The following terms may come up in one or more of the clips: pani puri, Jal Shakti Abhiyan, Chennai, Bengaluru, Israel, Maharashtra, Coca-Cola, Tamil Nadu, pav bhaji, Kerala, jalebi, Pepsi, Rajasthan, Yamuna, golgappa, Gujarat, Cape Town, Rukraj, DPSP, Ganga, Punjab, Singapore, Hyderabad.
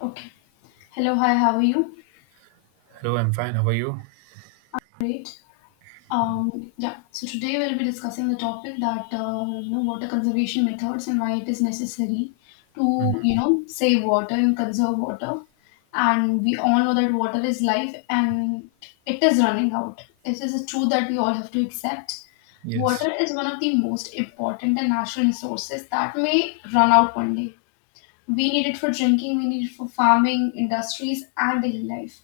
Okay. Hello, hi, how are you? Hello, I'm fine. How are you? Great. Yeah, so today we'll be discussing the topic that water conservation methods and why it is necessary to save water and conserve water. And we all know that water is life and it is running out. It is a truth that we all have to accept. Yes. Water is one of the most important and natural resources that may run out one day. We need it for drinking, we need it for farming, industries, and daily life.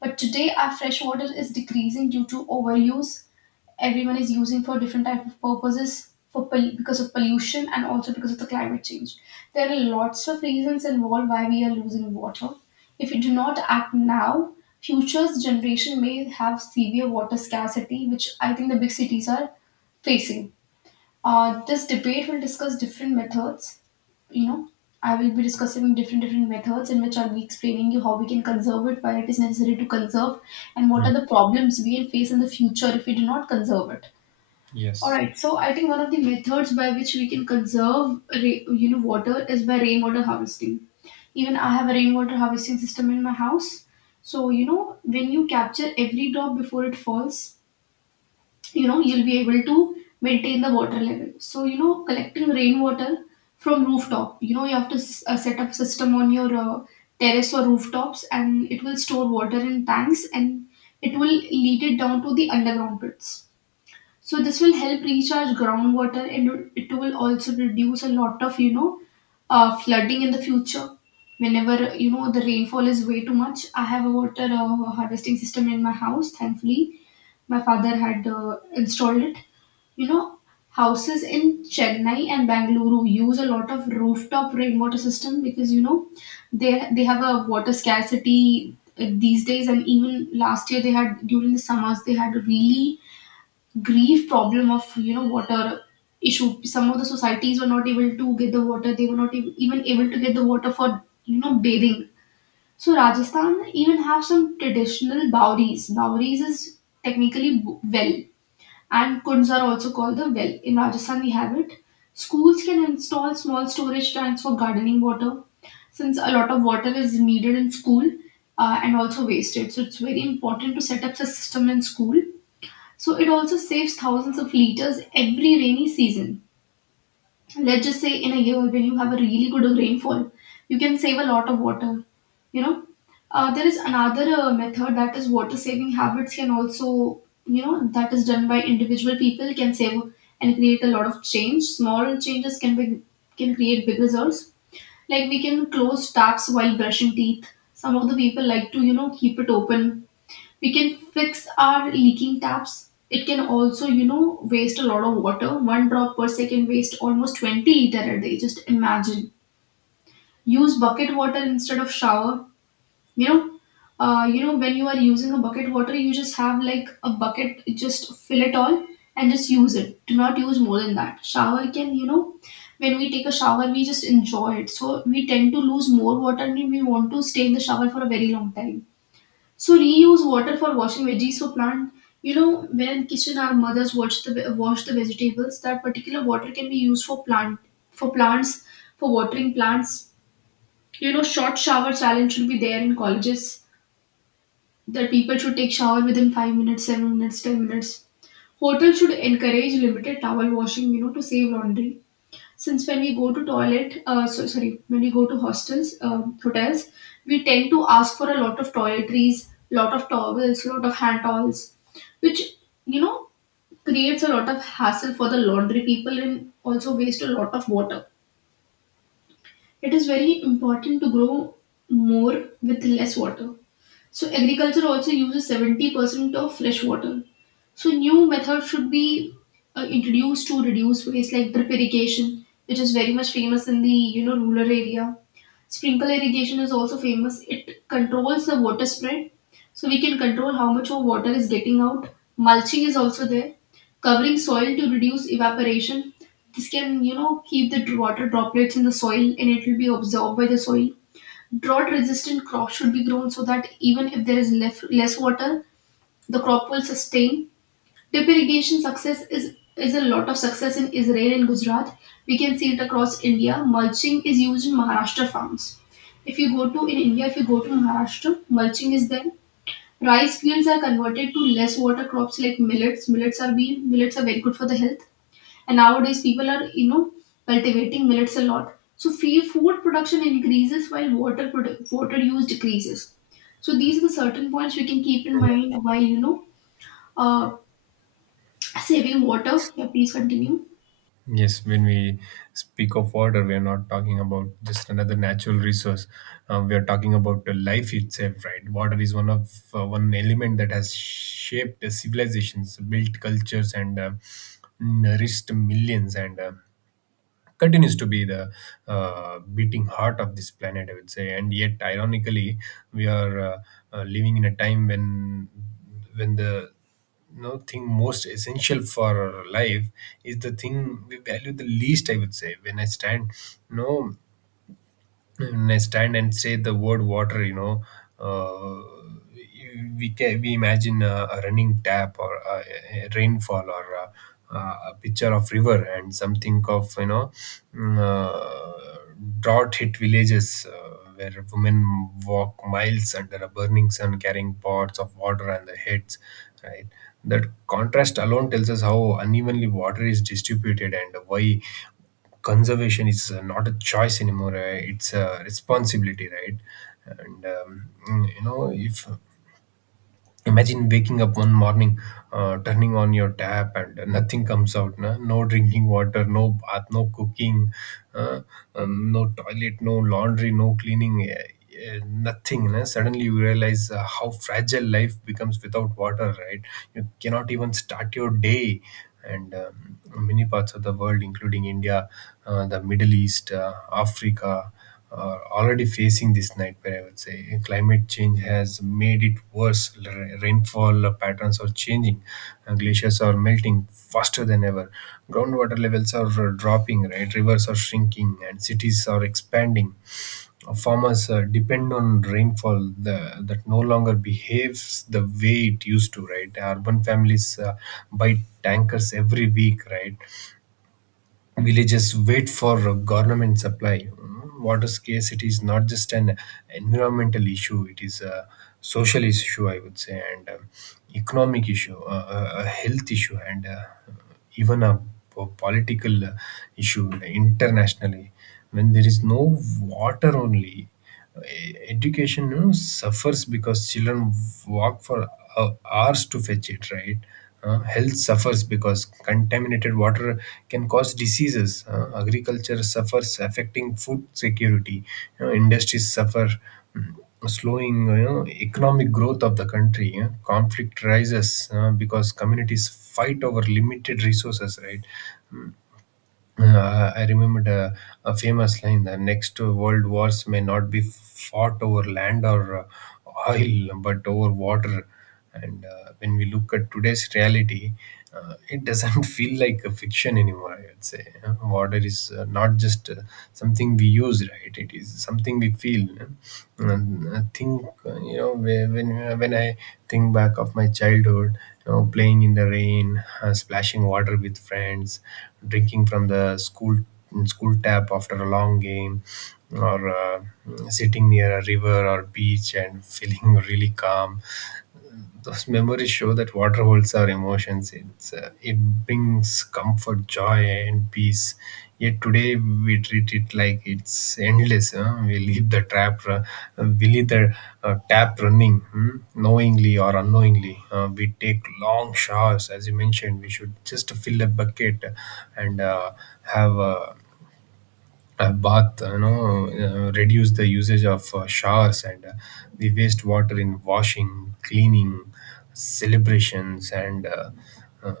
But today, our fresh water is decreasing due to overuse. Everyone is using for different type of purposes, because of pollution and also because of the climate change. There are lots of reasons involved why we are losing water. If we do not act now, future's generation may have severe water scarcity, which I think the big cities are facing. This debate will discuss different methods. you know I will be discussing different methods in which I'll be explaining you how we can conserve it, why it is necessary to conserve, and what Mm. are the problems we will face in the future if we do not conserve it. All Yes. right, so I think one of the methods by which we can conserve water is by rainwater harvesting. Even I have a rainwater harvesting system in my house. So when you capture every drop before it falls, you'll be able to maintain the water level. So collecting rainwater from rooftop, you have to set up system on your terrace or rooftops, and it will store water in tanks and it will lead it down to the underground pits. So this will help recharge groundwater and it will also reduce a lot of flooding in the future whenever the rainfall is way too much. I have a water harvesting system in my house. Thankfully my father had installed it. you know, houses in Chennai and Bangalore use a lot of rooftop rainwater system because they have a water scarcity these days, and even last year they had during the summers they had a really grief problem of water issue. Some of the societies were not able to get the water; they were not even able to get the water for bathing. So Rajasthan even have some traditional bowries. Bowries is technically well, and kunds are also called the well. In Rajasthan, we have it. Schools can install small storage tanks for gardening water since a lot of water is needed in school and also wasted. So it's very important to set up the system in school. So it also saves thousands of liters every rainy season. Let's just say in a year when you have a really good rainfall, you can save a lot of water. You know, there is another method, that is water saving habits can also, that is done by individual people, can save and create a lot of change. Small changes can create big results. Like we can close taps while brushing teeth. Some of the people like to, keep it open. We can fix our leaking taps. It can also waste a lot of water. One drop per second waste almost 20 liter a day, just imagine. Use bucket water instead of shower. you know when you are using a bucket water, you just have like a bucket, just fill it all and just use it. Do not use more than that. Shower can, when we take a shower we just enjoy it, so we tend to lose more water and we want to stay in the shower for a very long time. So reuse water for washing veggies, for plant. When in kitchen our mothers wash the wash the vegetables, that particular water can be used for plant for plants for watering plants. You know, short shower challenge should be there in colleges, that people should take shower within 5 minutes, 7 minutes, 10 minutes. Hotels should encourage limited towel washing, to save laundry. Since when we go to toilet so sorry When we go to hostels hotels, we tend to ask for a lot of toiletries, lot of towels, lot of hand towels, which you know creates a lot of hassle for the laundry people and also waste a lot of water. It is very important to grow more with less water. So agriculture also uses 70% of fresh water, so new methods should be introduced to reduce waste, like drip irrigation, which is very much famous in the rural area. Sprinkle irrigation is also famous. It controls the water spread, so we can control how much of water is getting out. Mulching is also there, covering soil to reduce evaporation. This can keep the water droplets in the soil and it will be absorbed by the soil. Drought resistant crops should be grown so that even if there is less water, the crop will sustain. Drip irrigation success is a lot of success in Israel and Gujarat. We can see it across India. Mulching is used in Maharashtra farms. If you go to in India, if you go to Maharashtra, mulching is there. Rice fields are converted to less water crops like millets. Millets are being millets are very good for the health. And nowadays people are cultivating millets a lot. So food production increases while water use decreases. So these are the certain points we can keep in Yeah. mind while uh, saving water. Yeah, please continue. Yes, when we speak of water, we are not talking about just another natural resource. We are talking about the life itself, right? Water is one element that has shaped the civilizations, built cultures, and nourished millions. And continues to be the beating heart of this planet, I would say. And yet, ironically, we are living in a time when the thing most essential for life is the thing we value the least. I would say when I stand, no and I stand and say the word water, uh, we imagine a running tap, or a rainfall, or a picture of river and something of mm, uh, drought hit villages, where women walk miles under a burning sun carrying pots of water on their heads, right? That contrast alone tells us how unevenly water is distributed and why conservation is not a choice anymore, it's a responsibility, right? And mm, you know if Imagine waking up one morning, turning on your tap, and nothing comes out. No, no drinking water, no bath, no cooking, uh, no toilet, no laundry, no cleaning, nothing. No? Suddenly you realize how fragile life becomes without water, right? You cannot even start your day. And many parts of the world, including India, the Middle East, Africa, are already facing this nightmare. I would say climate change has made it worse. Rainfall patterns are changing, and glaciers are melting faster than ever. Groundwater levels are dropping, right? Rivers are shrinking, and cities are expanding. Farmers depend on rainfall that no longer behaves the way it used to, right? Urban families buy tankers every week, right? Villages wait for government supply. Water scarcity is not just an environmental issue; it is a social issue, I would say, and economic issue, a health issue, and even a political issue internationally. When there is no water, only education, suffers because children walk for hours to fetch it, right. Health suffers because contaminated water can cause diseases. Agriculture suffers, affecting food security. Industries suffer, mm, slowing economic growth of the country. Conflict rises because communities fight over limited resources, right. I remembered a famous line: the next world wars may not be fought over land or oil, but over water. And when we look at today's reality, it doesn't feel like a fiction anymore, I would say. Water is not just something we use, right? It is something we feel. You know? And I think uh, you know whe- when when I think back of my childhood, playing in the rain, splashing water with friends, drinking from the school tap after a long game, or sitting near a river or beach and feeling really calm. Those memories show that water holds our emotions. It brings comfort, joy, and peace. Yet today we treat it like it's endless. Huh? We leave the trap, ru- we leave the tap running. Hmm? Knowingly or unknowingly. We take long showers, as you mentioned. We should just fill a bucket and have a bath, reduce the usage of showers and the waste water in washing, cleaning, celebrations, and uh,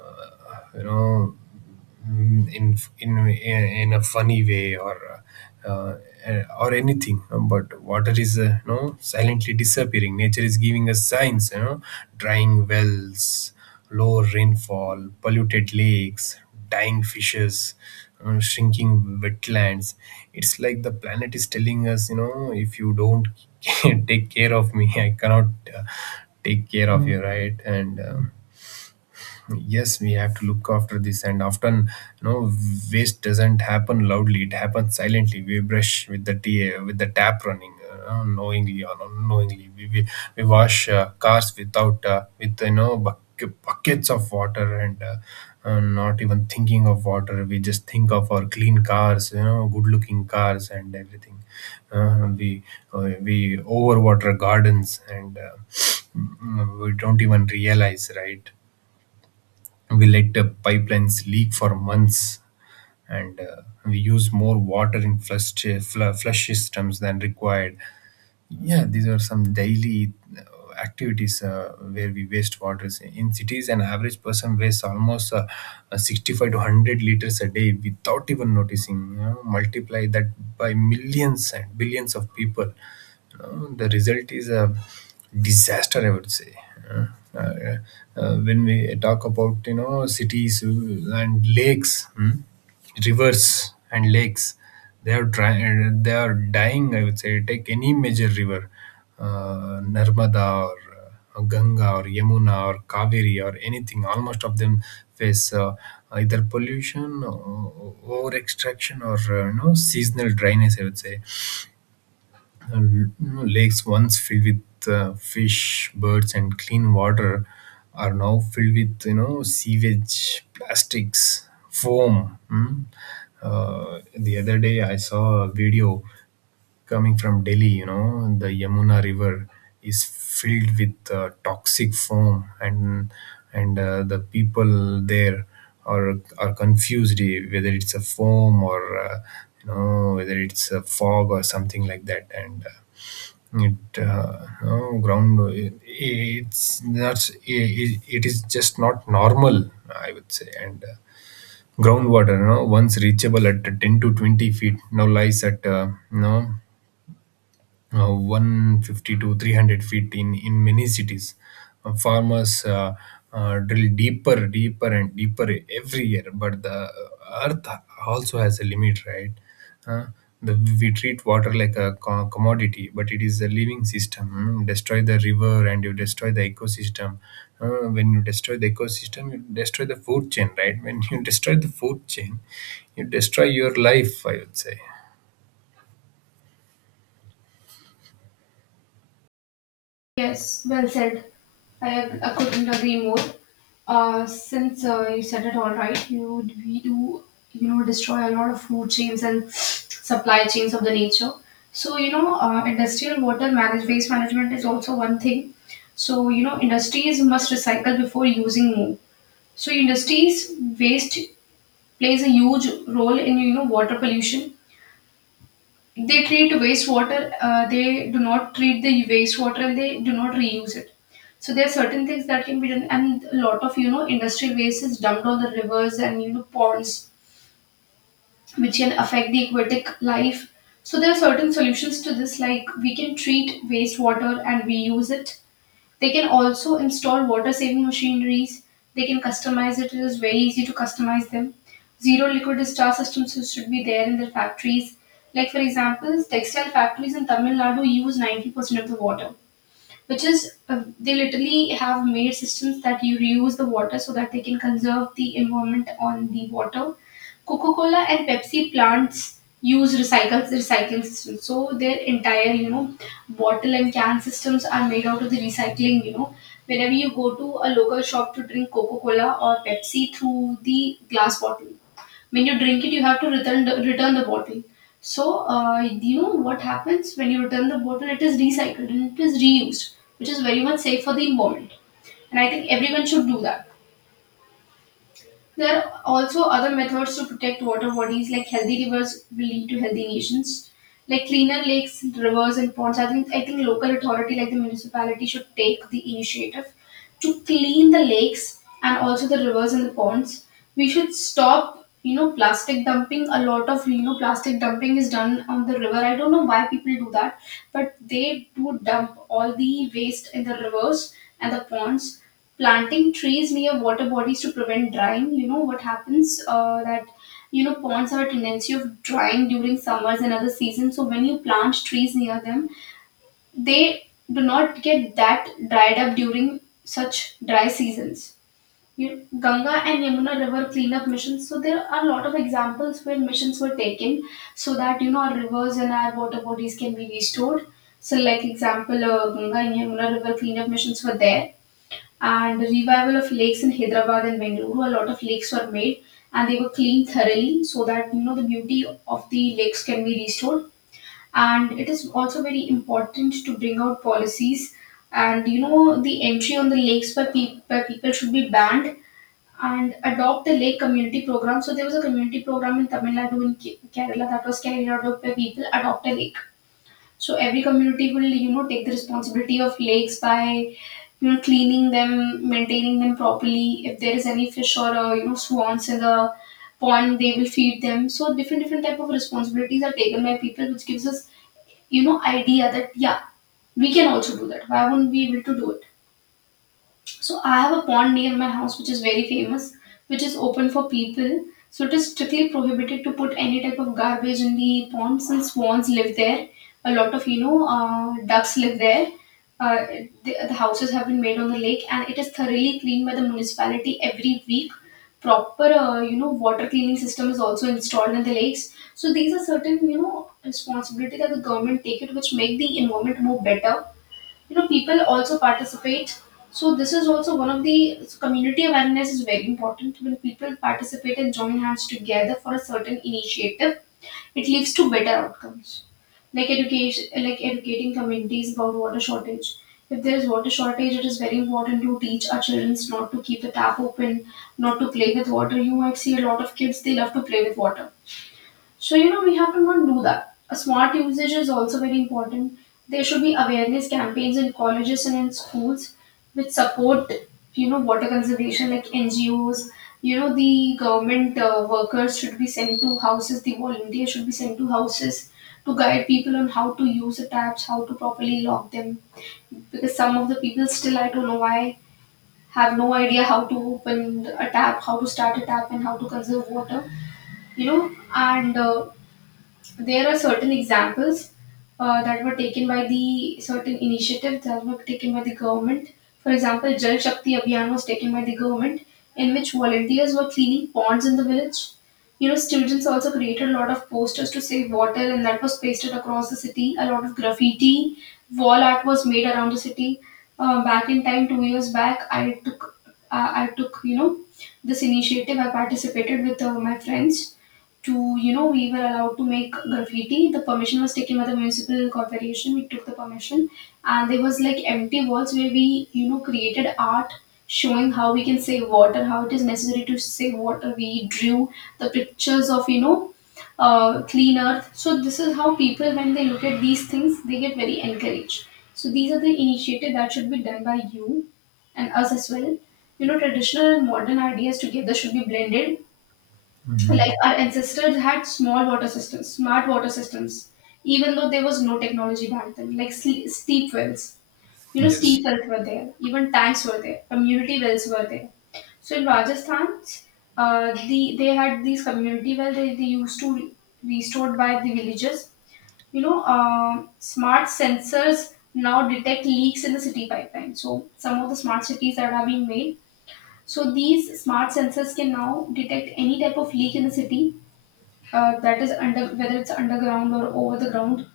you know, in a funny way, uh, uh, or anything. But water is silently disappearing. Nature is giving us signs: drying wells, low rainfall, polluted lakes, dying fishes, shrinking wetlands. It's like the planet is telling us, if you don't take care of me, I cannot uh, take care of you, right? And yes, we have to look after this, and often you know waste doesn't happen loudly. It happens silently. We brush with the tap running, knowingly or unknowingly. We wash cars without with buckets of water, and not even thinking of water. We just think of our clean cars, good looking cars and everything. Uh, we uh, we overwater gardens, and we don't even realize, right. We let the pipelines leak for months, and we use more water in flush systems than required. Yeah, these are some daily uh, activities where we waste water. In cities, an average person wastes almost 65 to 100 liters a day without even noticing. Multiply that by millions and billions of people, the result is a disaster, I would say. Uh, uh, when we talk about cities and lakes, hmm, rivers and lakes, they are dying, I would say. Take any major river, Narmada or Ganga or Yamuna or Kaveri, or anything. Almost of them face either pollution or over extraction, or seasonal dryness, I would say. Lakes once filled with fish, birds, and clean water are now filled with sewage, plastics, foam. Hmm? The other day, I saw a video coming from Delhi. The Yamuna River is filled with toxic foam, and the people there are confused, whether it's a foam, or whether it's a fog, or something like that, and it, no ground. It's not. It is just not normal, I would say. And groundwater, once reachable at 10 to 20 feet, now lies at 150 to 300 feet, in many cities. Farmers drill deeper, deeper, and deeper every year, but the earth also has a limit, right? Uh, the, we treat water like a commodity, but it is a living system. Mm. Destroy the river and you destroy the ecosystem. When you destroy the ecosystem, you destroy the food chain, right? When you destroy the food chain, you destroy your life, I would say. Yes, well said. I couldn't agree more. Since you said it all right, you we do destroy a lot of food chains and supply chains of the nature. So industrial water manage waste management is also one thing. So industries must recycle before using more. So industries waste plays a huge role in water pollution. They treat wastewater, they do not treat the wastewater and they do not reuse it. So there are certain things that can be done, and a lot of industry waste is dumped on the rivers and ponds, which can affect the aquatic life. So there are certain solutions to this, like we can treat wastewater and reuse it. They can also install water saving machineries. They can customize it. It is very easy to customize them. Zero liquid discharge systems should be there in their factories. Like for example, textile factories in Tamil Nadu use 90% of the water, which is they literally have made systems that you reuse the water so that they can conserve the environment on the water. Coca-Cola and Pepsi plants use recycles recycling systems. So their entire, bottle and can systems are made out of the recycling, Whenever you go to a local shop to drink Coca-Cola or Pepsi through the glass bottle, when you drink it you have to return the bottle. So what happens when you return the bottle, it is recycled and it is reused, which is very much safe for the environment. And I think everyone should do that. There are also other methods to protect water bodies, like healthy rivers will lead to healthy nations, like cleaner lakes, rivers and ponds. I think local authority like the municipality should take the initiative to clean the lakes and also the rivers and the ponds. We should stop, plastic dumping. A lot of, plastic dumping is done on the river. I don't know why people do that, but they do dump all the waste in the rivers and the ponds. Planting trees near water bodies to prevent drying. You know what happens? That you know Ponds have a tendency of drying during summers and other seasons, so when you plant trees near them, they do not get that dried up during such dry seasons. You, Ganga and Yamuna river cleanup missions. So there are a lot of examples where missions were taken so that our rivers and our water bodies can be restored. So, like example, Ganga and Yamuna river cleanup missions were there, and revival of lakes in Hyderabad and Bengaluru. A lot of lakes were made and they were cleaned thoroughly so that you know the beauty of the lakes can be restored, and it is also very important to bring out policies and you know the entry on the lakes by, by people should be banned and adopt the lake community program. So there was a community program in Tamil Nadu, in Kerala, that was carried out by people. Adopt a lake, so every community will you know take the responsibility of lakes by you know cleaning them, maintaining them properly. If there is any fish or you know swans in the pond, they will feed them. So different different type of responsibilities are taken by people, which gives us you know idea that yeah, we can also do that. Why wouldn't we able to do it? So I have a pond near my house which is very famous, which is open for people. So it is strictly prohibited to put any type of garbage in the pond since swans live there. A lot of you know ducks live there. Uh, the houses have been made on the lake and it is thoroughly cleaned by the municipality every week. Proper you know water cleaning system is also installed in the lakes. So these are certain you know responsibility that the government take it, which make the environment more better. You know people also participate, so this is also one of the, so community awareness is very important. When people participate and join hands together for a certain initiative, it leads to better outcomes. Like education, like educating communities about water shortage. If there is water shortage, it is very important to teach our children not to keep the tap open, not to play with water. You might see a lot of kids, they love to play with water. So, we have to not do that. A smart usage is also very important. There should be awareness campaigns in colleges and in schools which support, water conservation like NGOs. You know, the government workers should be sent to houses, the volunteers should be sent to houses to guide people on how to use the taps, how to properly lock them. Because some of the people still, I don't know why, have no idea how to open a tap, how to start a tap, and how to conserve water you know and There are certain examples, that were taken by the, certain initiatives that were taken by the government. For example, Jal Shakti Abhiyan was taken by the government, in which volunteers were cleaning ponds in the village. You know, students also created a lot of posters to save water, and that was pasted across the city. A lot of graffiti, wall art was made around the city. Back in time, 2 years back, I took, you know, this initiative. I participated with my friends to you know, we were allowed to make graffiti. The permission was taken by the municipal corporation, we took the permission, and there was like empty walls where we you know created art showing how we can save water, how it is necessary to save water. We drew the pictures of you know clean earth. So this is how people, when they look at these things, they get very encouraged. So these are the initiative that should be done by you and us as well. You know, traditional and modern ideas together should be blended. Like our ancestors had small water systems, smart water systems, even though there was no technology back then. Like steep wells, you know, Yes. steep wells were there, even tanks were there, community wells were there. So in Rajasthan, they had these community wells. They used to be stored by the villagers. You know, um, smart sensors now detect leaks in the city pipeline. So some of the smart cities that are being made. So these smart sensors can now detect any type of leak in the city, that is under, whether it's underground or over the ground.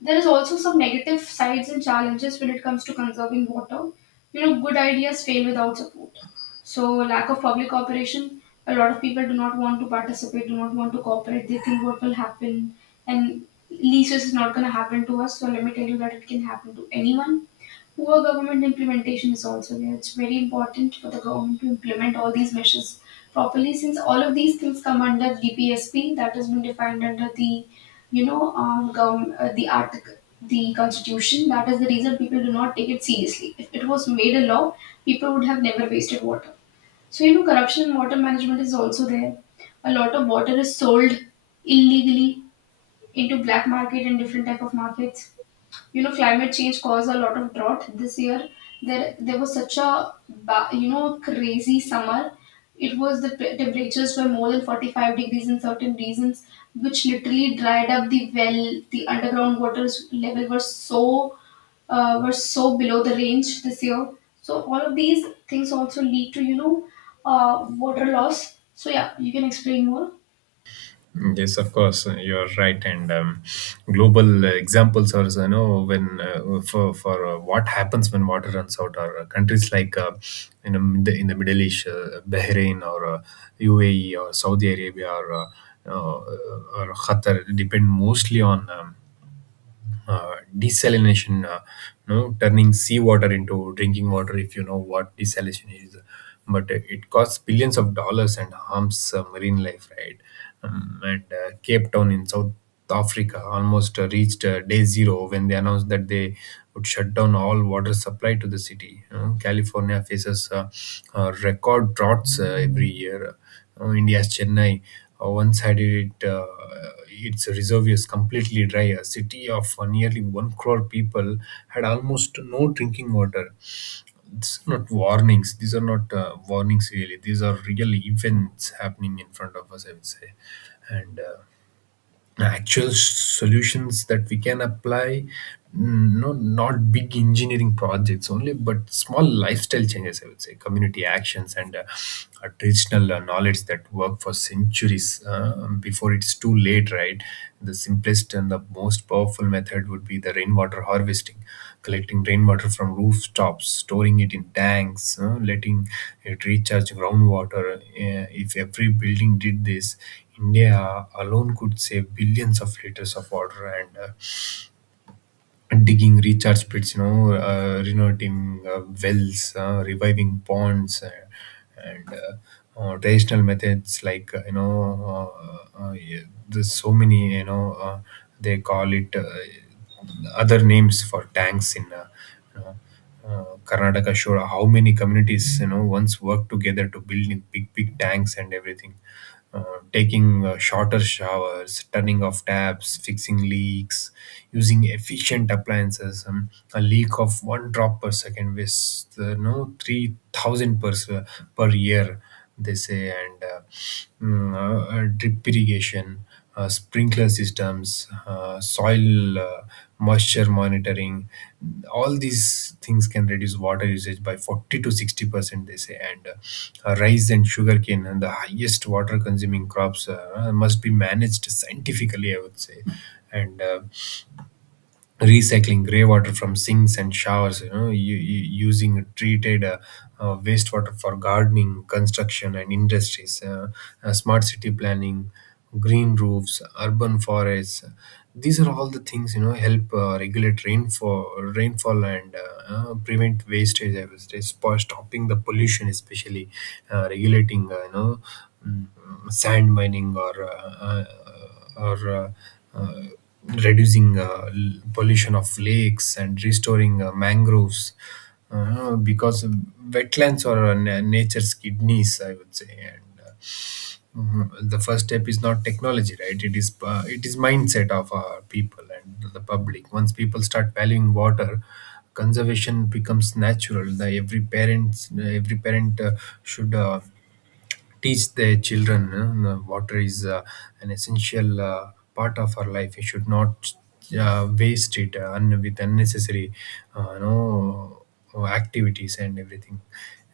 There is also some negative sides and challenges when it comes to conserving water. You know, good ideas fail without support. So, lack of public cooperation. A lot of people do not want to participate, do not want to cooperate. They think what will happen, and leases is not going to happen to us. So, let me tell you that it can happen to anyone. Poor government implementation is also there. It's very important for the government to implement all these measures properly, since all of these things come under DPSP that has been defined under the, you know, the article, the constitution. That is the reason people do not take it seriously. If it was made a law, people would have never wasted water. So you know, corruption in water management is also there. A lot of water is sold illegally into black market and different type of markets. You know, climate change caused a lot of drought this year. There was such a you know crazy summer. It was the temperatures were more than 45 degrees in certain regions, which literally dried up the well. The underground waters level were so below the range this year. So all of these things also lead to you know water loss. So yeah, you can explain more. Yes, of course, you're right. And global examples are, you know, when for what happens when water runs out, or countries like in the Middle East, Bahrain or UAE or Saudi Arabia, uh, or Qatar, depend mostly on, desalination, no, turning seawater into drinking water, if you know what desalination is. But it costs billions of dollars and harms marine life, right? And Cape Town in South Africa almost reached day zero, when they announced that they would shut down all water supply to the city. California faces record droughts every year, or India's Chennai once had it its reservoirs completely dry. A city of nearly 1 crore people had almost no drinking water. These are not warnings. These are not warnings, really. These are real events happening in front of us, I would say. And actual solutions that we can apply, no, not big engineering projects only, but small lifestyle changes, I would say, community actions, and traditional knowledge that work for centuries, before it's too late, right. The simplest and the most powerful method would be the rainwater harvesting: collecting rainwater from rooftops, storing it in tanks, letting it recharge groundwater. If every building did this, India alone could save billions of liters of water, and digging recharge pits, renovating wells, reviving ponds, and traditional methods like, yeah, there's so many, they call it, other names for tanks in, you know Karnataka shore, how many communities once worked together to build in big tanks and everything, taking shorter showers, turning off taps, fixing leaks, using efficient appliances. A leak of one drop per second was, no, 3,000 per year, they say, and drip irrigation. Sprinkler systems, soil moisture monitoring, all these things can reduce water usage by 40 to 60%, they say. And Rice and sugarcane and the highest water consuming crops must be managed scientifically, I would say. And Recycling grey water from sinks and showers, you know, using treated wastewater for gardening, construction and industries. Smart city planning, green roofs, urban forests, these are all the things, you know, help regulate rainfall and prevent wastage. I was stopping the pollution, especially regulating, you know, mm, sand mining, or uh, reducing pollution of lakes and restoring mangroves, because wetlands are nature's kidneys, I would say. And Mhm. The first step is not technology, right, it is it is mindset of our people and the public. Once people start valuing water, conservation becomes natural. The every parent should teach their children water is an essential part of our life. We should not waste it with unnecessary, uh, you know activities and everything.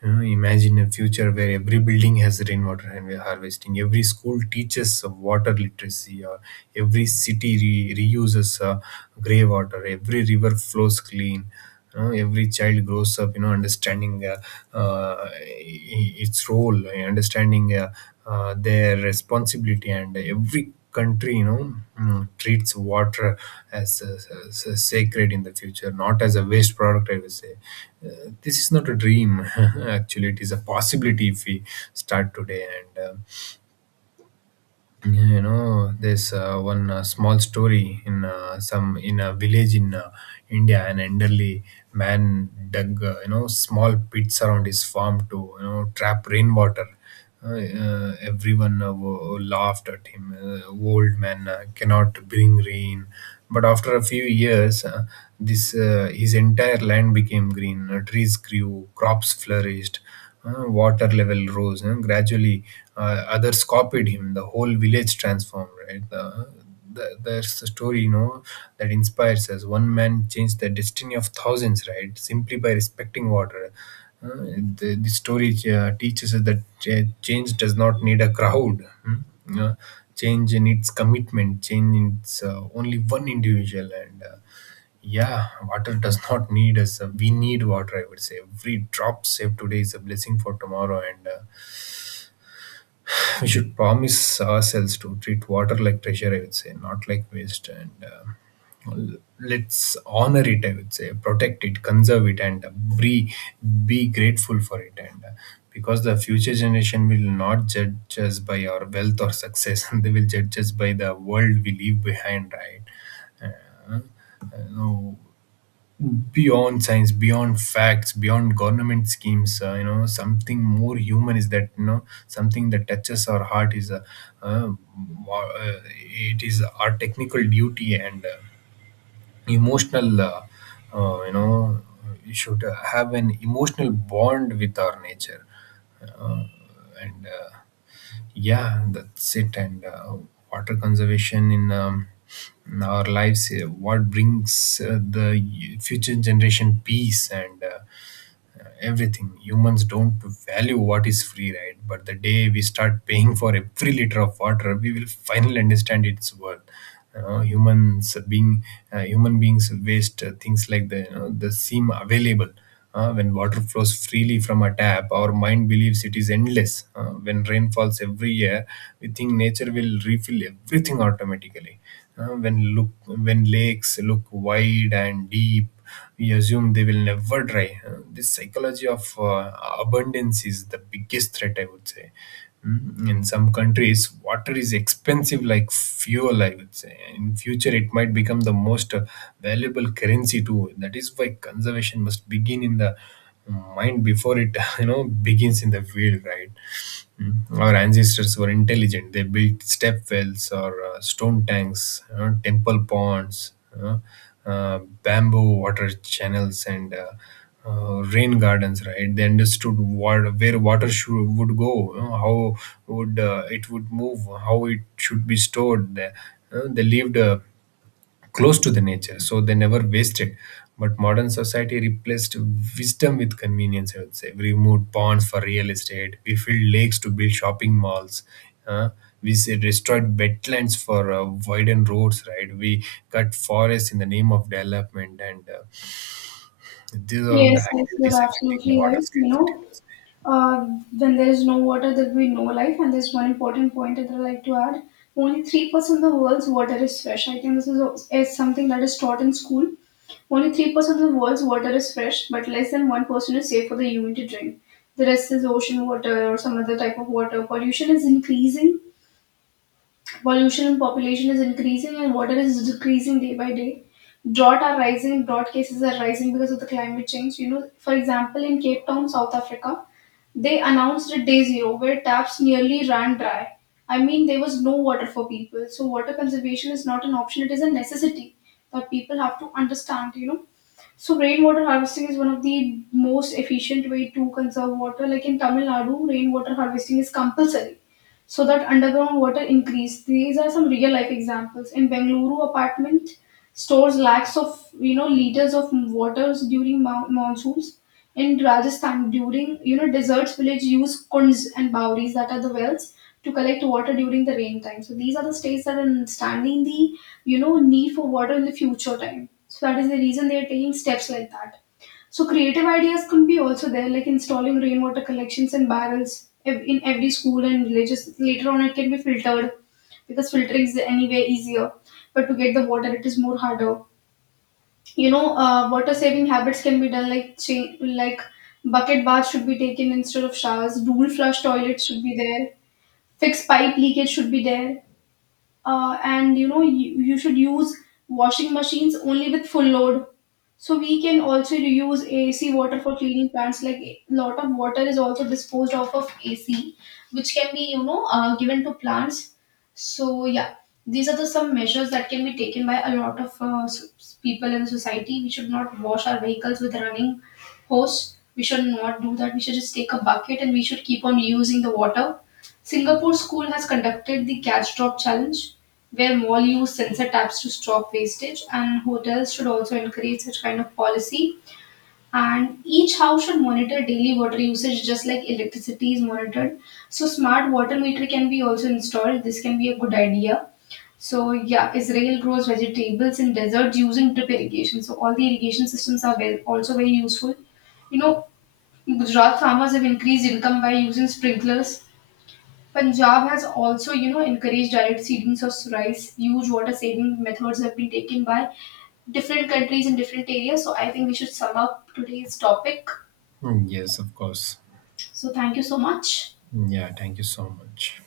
You know, imagine a future where every building has rainwater and we're harvesting, every school teaches water literacy, or every city reuses grey water, every river flows clean. You know, every child grows up, you know, understanding its role, understanding their responsibility, and every country, you know, treats water as sacred in the future, not as a waste product, I would say. This is not a dream, actually it is a possibility if we start today. And Yeah, you know, there's one small story in some in a village in India. An elderly man dug, you know, small pits around his farm to, you know, trap rainwater. Everyone laughed at him. Old man cannot bring rain, but after a few years this his entire land became green. Trees grew, crops flourished, water level rose, and gradually others copied him. The whole village transformed, right? There's a story, you know, that inspires us. One man changed the destiny of thousands, right, simply by respecting water. uh, the story teaches us that change does not need a crowd, hmm? Uh, Change needs commitment, change needs only one individual. And Yeah, water does not need us. We need water, I would say. Every drop saved today is a blessing for tomorrow, and we should promise ourselves to treat water like treasure, I would say, not like waste. Let's honor it, I would say, protect it, conserve it, and be, be grateful for it. And Because the future generation will not judge us by our wealth or success, they will judge us by the world we leave behind, right? Uh, no Beyond science, beyond facts, beyond government schemes, you know, something more human, is that, you know, something that touches our heart is a, uh, it is our technical duty and emotional, uh, you know you should have an emotional bond with our nature. Uh, and Yeah, that's it. And Water conservation in our lives what brings the future generation peace and everything. Humans don't value what is free, right? But the day we start paying for every liter of water, we will finally understand its worth. Uh, humans being Human beings waste things like the, you know, the seem available. When water flows freely from a tap, our mind believes it is endless. When rain falls every year, we think nature will refill everything automatically. When lakes look wide and deep, we assume they will never dry. This psychology of abundance is the biggest threat, I would say. In some countries, water is expensive like fuel, I would say. In future, it might become the most valuable currency too. That is why conservation must begin in the mind before it, you know, begins in the field, right? Mm. Our ancestors were intelligent. They built step wells, or stone tanks, temple ponds, uh, bamboo water channels, and rain gardens. Right? They understood where water would go, you know, how would it would move, how it should be stored. They lived close to the nature, so they never wasted. But modern society replaced wisdom with convenience, I would say. We removed ponds for real estate, we filled lakes to build shopping malls, uh, we say destroyed wetlands for widened roads, right? We cut forests in the name of development, and these are all the Yes, yes, you're activities affecting the absolutely water right. You scarcity, I know, would say. uh, when there is no water, there will be no life. And there's one important point that I'd like to add. Only 3% of the world's water is fresh. I think this is something that is taught in school. Only 3% of the world's water is fresh, but less than 1% is safe for the human to drink. The rest is ocean water or some other type of water. Pollution is increasing. Pollution in population is increasing and water is decreasing day by day. Drought are rising, drought cases are rising because of the climate change. You know, for example, in Cape Town, South Africa, they announced a day zero where taps nearly ran dry. I mean, there was no water for people. So, water conservation is not an option, it is a necessity that people have to understand, you know. So rainwater harvesting is one of the most efficient way to conserve water. Like in Tamil Nadu, rainwater harvesting is compulsory so that underground water increase. These are some real life examples. In Bengaluru, apartment stores lakhs of you know liters of waters during monsoons. In Rajasthan, during you know deserts, village use kunds and bawris, that are the wells, to collect water during the rain time. So these are the states that are understanding the you know need for water in the future time. So that is the reason they are taking steps like that. So creative ideas could be also there, like installing rainwater collections and barrels in every school and villages. Later on, it can be filtered, because filtering is anyway easier, but to get the water, it is more harder. You know water saving habits can be done, like like bucket baths should be taken instead of showers, dual flush toilets should be there, fixed pipe leakage should be there, and you know you should use washing machines only with full load. So we can also reuse AC water for cleaning plants. Like a lot of water is also disposed off of AC, which can be you know given to plants. So yeah, these are the some measures that can be taken by a lot of people in the society. We should not wash our vehicles with running hose. We should not do that. We should just take a bucket and we should keep on using the water. Singapore school has conducted the catch drop challenge where mall use sensor taps to stop wastage, and hotels should also encourage such kind of policy, and each house should monitor daily water usage just like electricity is monitored. So smart water meter can be also installed, this can be a good idea. So yeah, Israel grows vegetables in deserts using drip irrigation, so all the irrigation systems are very, also very useful. You know, Gujarat farmers have increased income by using sprinklers. Punjab has also, you know, encouraged direct seedings of rice. Huge water saving methods have been taken by different countries in different areas. So I think we should sum up today's topic. Mm, yes, of course. So thank you so much. Hmm, yeah, thank you so much.